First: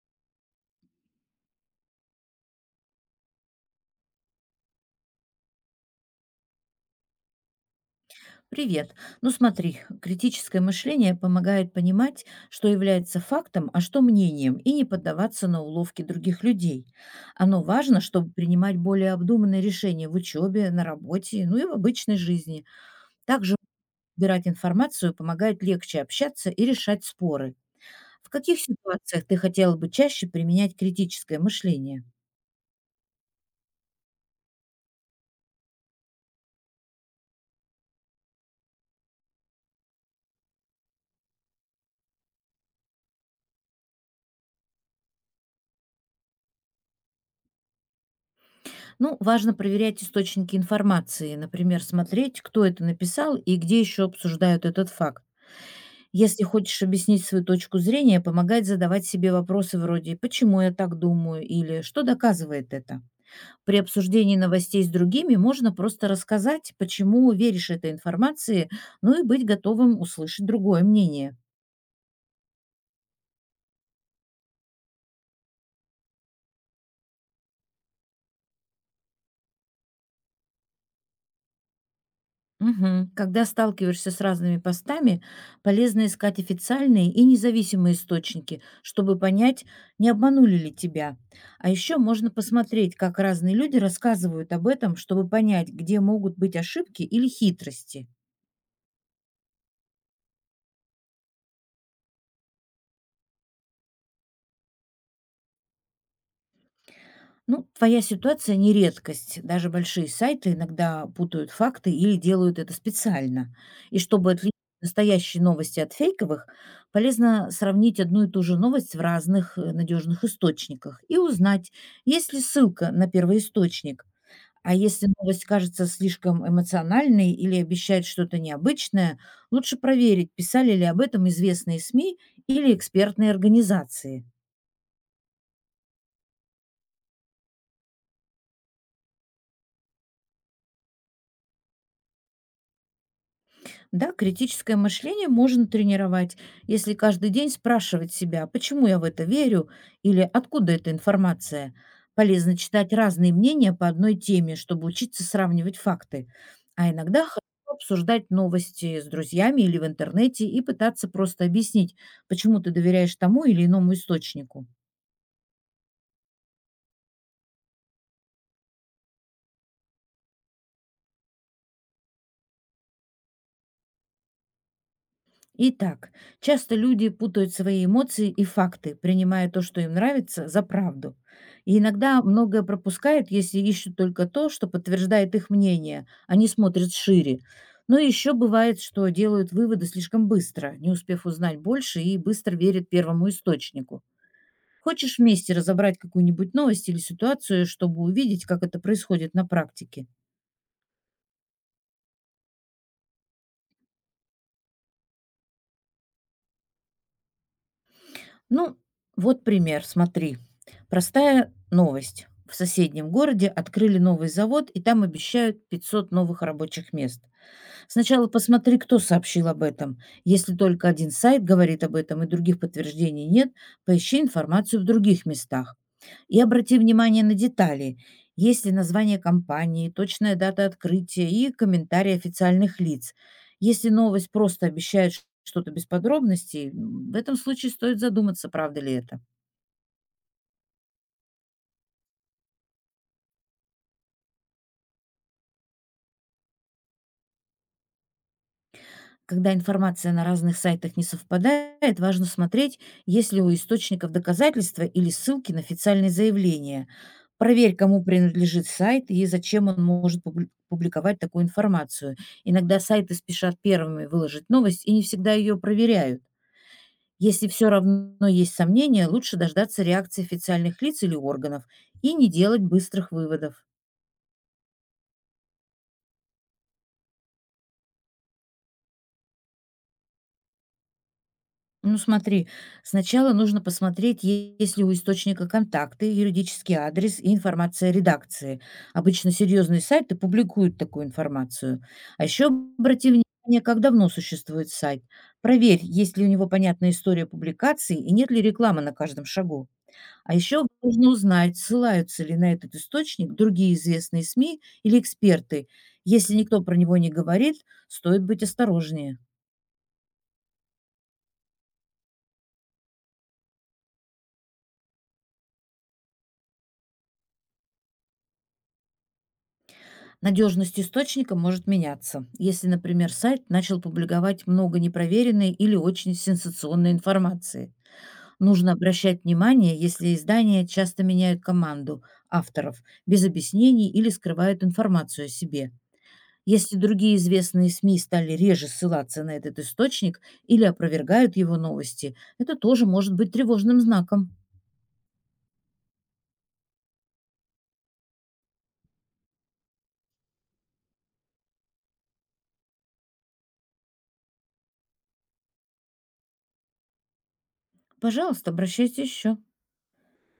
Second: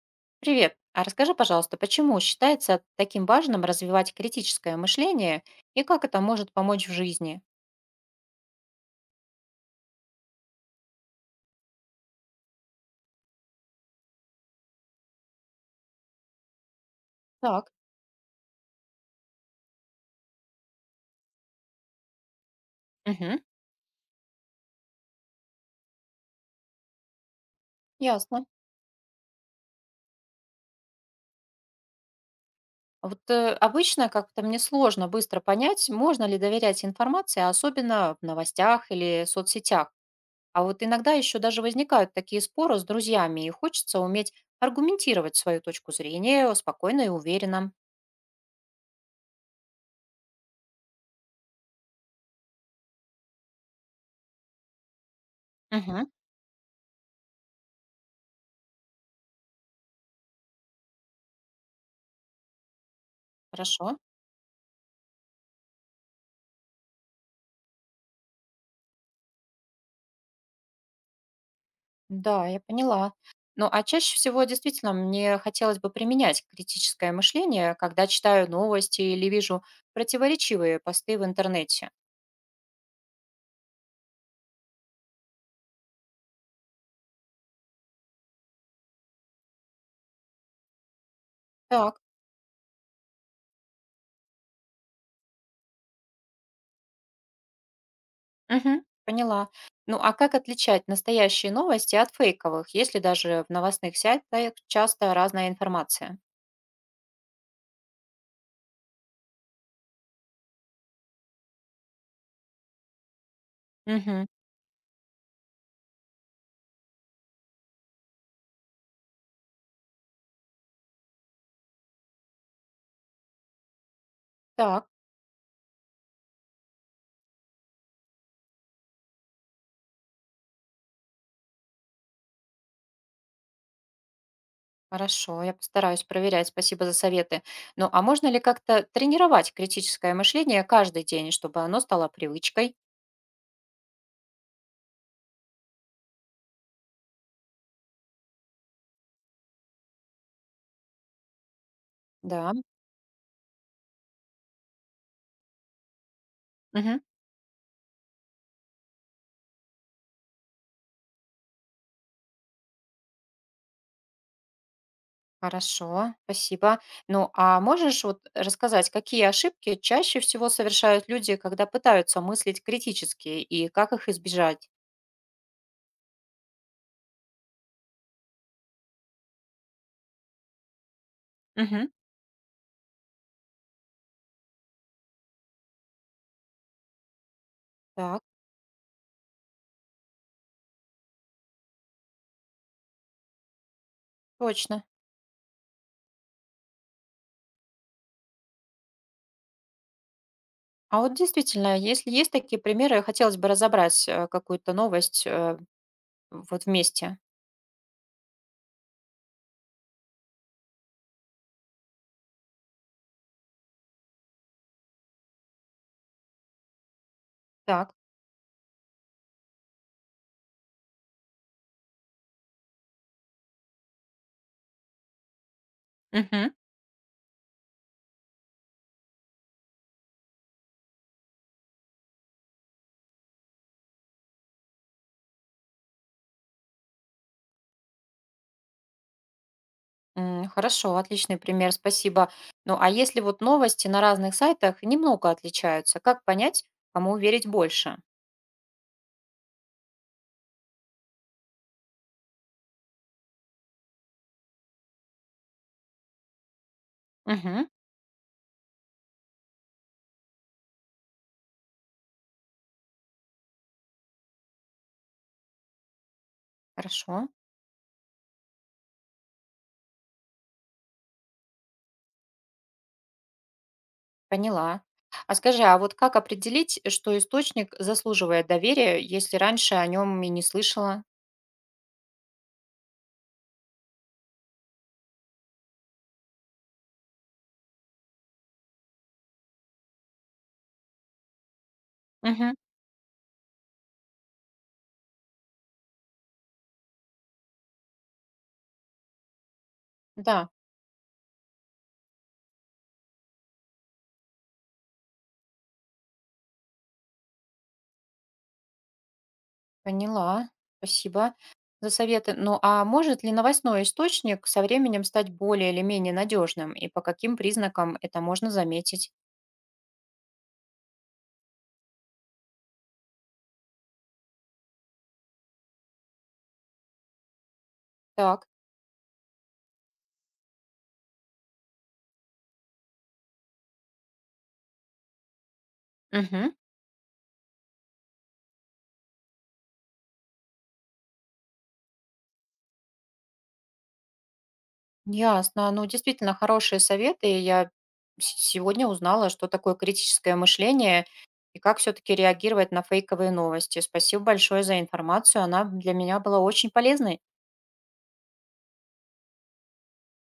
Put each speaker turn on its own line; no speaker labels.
Привет. А расскажи, пожалуйста, почему считается таким важным развивать критическое мышление и как это может помочь в жизни?
Привет. Ну смотри, критическое мышление помогает понимать, что является фактом, а что мнением, и не поддаваться на уловки других людей. Оно
Так.
важно, чтобы принимать более обдуманные решения в учебе, на работе, ну и в обычной жизни.
Мгм.
Также убирать информацию помогает легче общаться и решать споры. В
Ясно.
каких ситуациях ты хотела бы чаще применять критическое мышление?
А вот обычно как-то мне сложно быстро понять, можно ли доверять информации, особенно в новостях или соцсетях. А вот иногда еще даже возникают такие споры с друзьями, и хочется уметь аргументировать свою точку зрения спокойно и уверенно.
Ну, важно проверять источники информации, например, смотреть, кто это написал и где еще обсуждают этот факт.
Мгм.
Если хочешь объяснить свою точку зрения, помогает задавать себе вопросы вроде «почему я так думаю?» или «что доказывает это?». При
Хорошо.
обсуждении новостей с другими можно просто рассказать, почему веришь этой информации, ну и быть готовым услышать другое мнение.
Да, я поняла. Ну, а чаще всего действительно мне хотелось бы применять критическое мышление, когда читаю новости или вижу противоречивые посты в интернете.
Мгм. Когда сталкиваешься с разными постами, полезно искать официальные и независимые источники, чтобы понять, не обманули ли тебя. А
Так,
еще можно посмотреть, как разные люди рассказывают об этом, чтобы понять, где могут быть ошибки или хитрости.
мгм, поняла. Ну, а как отличать настоящие новости от фейковых, если даже в новостных сайтах часто разная информация?
Ну, твоя ситуация не редкость. Даже большие сайты иногда путают факты или делают это специально. И
Мгм,
чтобы отличить настоящие новости от фейковых, полезно сравнить одну и ту же новость в разных надежных источниках и узнать, есть ли ссылка на первоисточник. А
так,
если новость кажется слишком эмоциональной или обещает что-то необычное, лучше проверить, писали ли об этом известные СМИ или экспертные организации.
хорошо, я постараюсь проверять, спасибо за советы. Ну, а можно ли как-то тренировать критическое мышление каждый день, чтобы оно стало привычкой?
Да, критическое мышление можно тренировать, если каждый день спрашивать себя, почему я в это верю или откуда эта информация.
Да.
Полезно читать разные мнения по одной теме, чтобы учиться сравнивать факты. А
Мгм.
иногда хорошо обсуждать новости с друзьями или в интернете и пытаться просто объяснить, почему ты доверяешь тому или иному источнику.
Хорошо, спасибо. Ну, а можешь вот рассказать, какие ошибки чаще всего совершают люди, когда пытаются мыслить критически, и как их избежать?
Итак, часто люди путают свои эмоции и факты, принимая то, что им нравится, за правду. И
Мгм.
иногда многое пропускают, если ищут только то, что подтверждает их мнение, а не смотрят шире. Но
Так,
еще бывает, что делают выводы слишком быстро, не успев узнать больше и быстро верят первому источнику.
точно.
Хочешь вместе разобрать какую-нибудь новость или ситуацию, чтобы увидеть, как это происходит на практике?
А вот действительно, если есть такие примеры, хотелось бы разобрать какую-то новость вот вместе.
Ну, вот пример, смотри. Простая новость. В соседнем городе открыли новый завод, и там обещают 500 новых рабочих мест.
Так.
Сначала посмотри, кто сообщил об этом. Если только один сайт говорит об этом и других подтверждений нет, поищи информацию в других местах. И
Мгм.
обрати внимание на детали. Есть ли название компании, точная дата открытия и комментарии официальных лиц. Если новость просто обещает что-то без подробностей, в этом случае стоит задуматься, правда ли это.
М, хорошо, отличный пример, спасибо. Ну, а если вот новости на разных сайтах немного отличаются, как понять, кому верить больше?
Когда информация на разных сайтах не совпадает, важно смотреть, есть ли у источников доказательства или ссылки на официальные заявления.
Угу,
Проверь, кому принадлежит сайт и зачем он может публиковать такую информацию. Иногда сайты спешат первыми выложить новость и не всегда ее проверяют.
хорошо.
Если все равно есть сомнения, лучше дождаться реакции официальных лиц или органов и не делать быстрых выводов.
Поняла. А скажи, а вот как определить, что источник заслуживает доверия, если раньше о нем и не слышала?
Ну смотри, сначала нужно посмотреть, есть ли у источника контакты, юридический адрес и информация редакции. Обычно серьезные сайты публикуют такую информацию. А еще
Мгм.
обрати внимание, как давно существует сайт. Проверь, есть ли у него понятная история публикации и нет ли рекламы на каждом шагу. А
Да,
еще нужно узнать, ссылаются ли на этот источник другие известные СМИ или эксперты. Если никто про него не говорит, стоит быть осторожнее.
поняла. Спасибо за советы. Ну а может ли новостной источник со временем стать более или менее надежным? И по каким признакам это можно заметить?
Надежность источника может меняться, если, например, сайт начал публиковать много непроверенной или очень сенсационной информации.
Так.
Нужно обращать внимание, если издания часто меняют команду авторов без объяснений или скрывают информацию о себе.
Мгм.
Если другие известные СМИ стали реже ссылаться на этот источник или опровергают его новости, это тоже может быть тревожным знаком.
Ясно. Ну, действительно, хорошие советы. Я сегодня узнала, что такое критическое мышление и как все-таки реагировать на фейковые новости. Спасибо большое за информацию. Она для меня была очень полезной.
Пожалуйста, обращайтесь еще.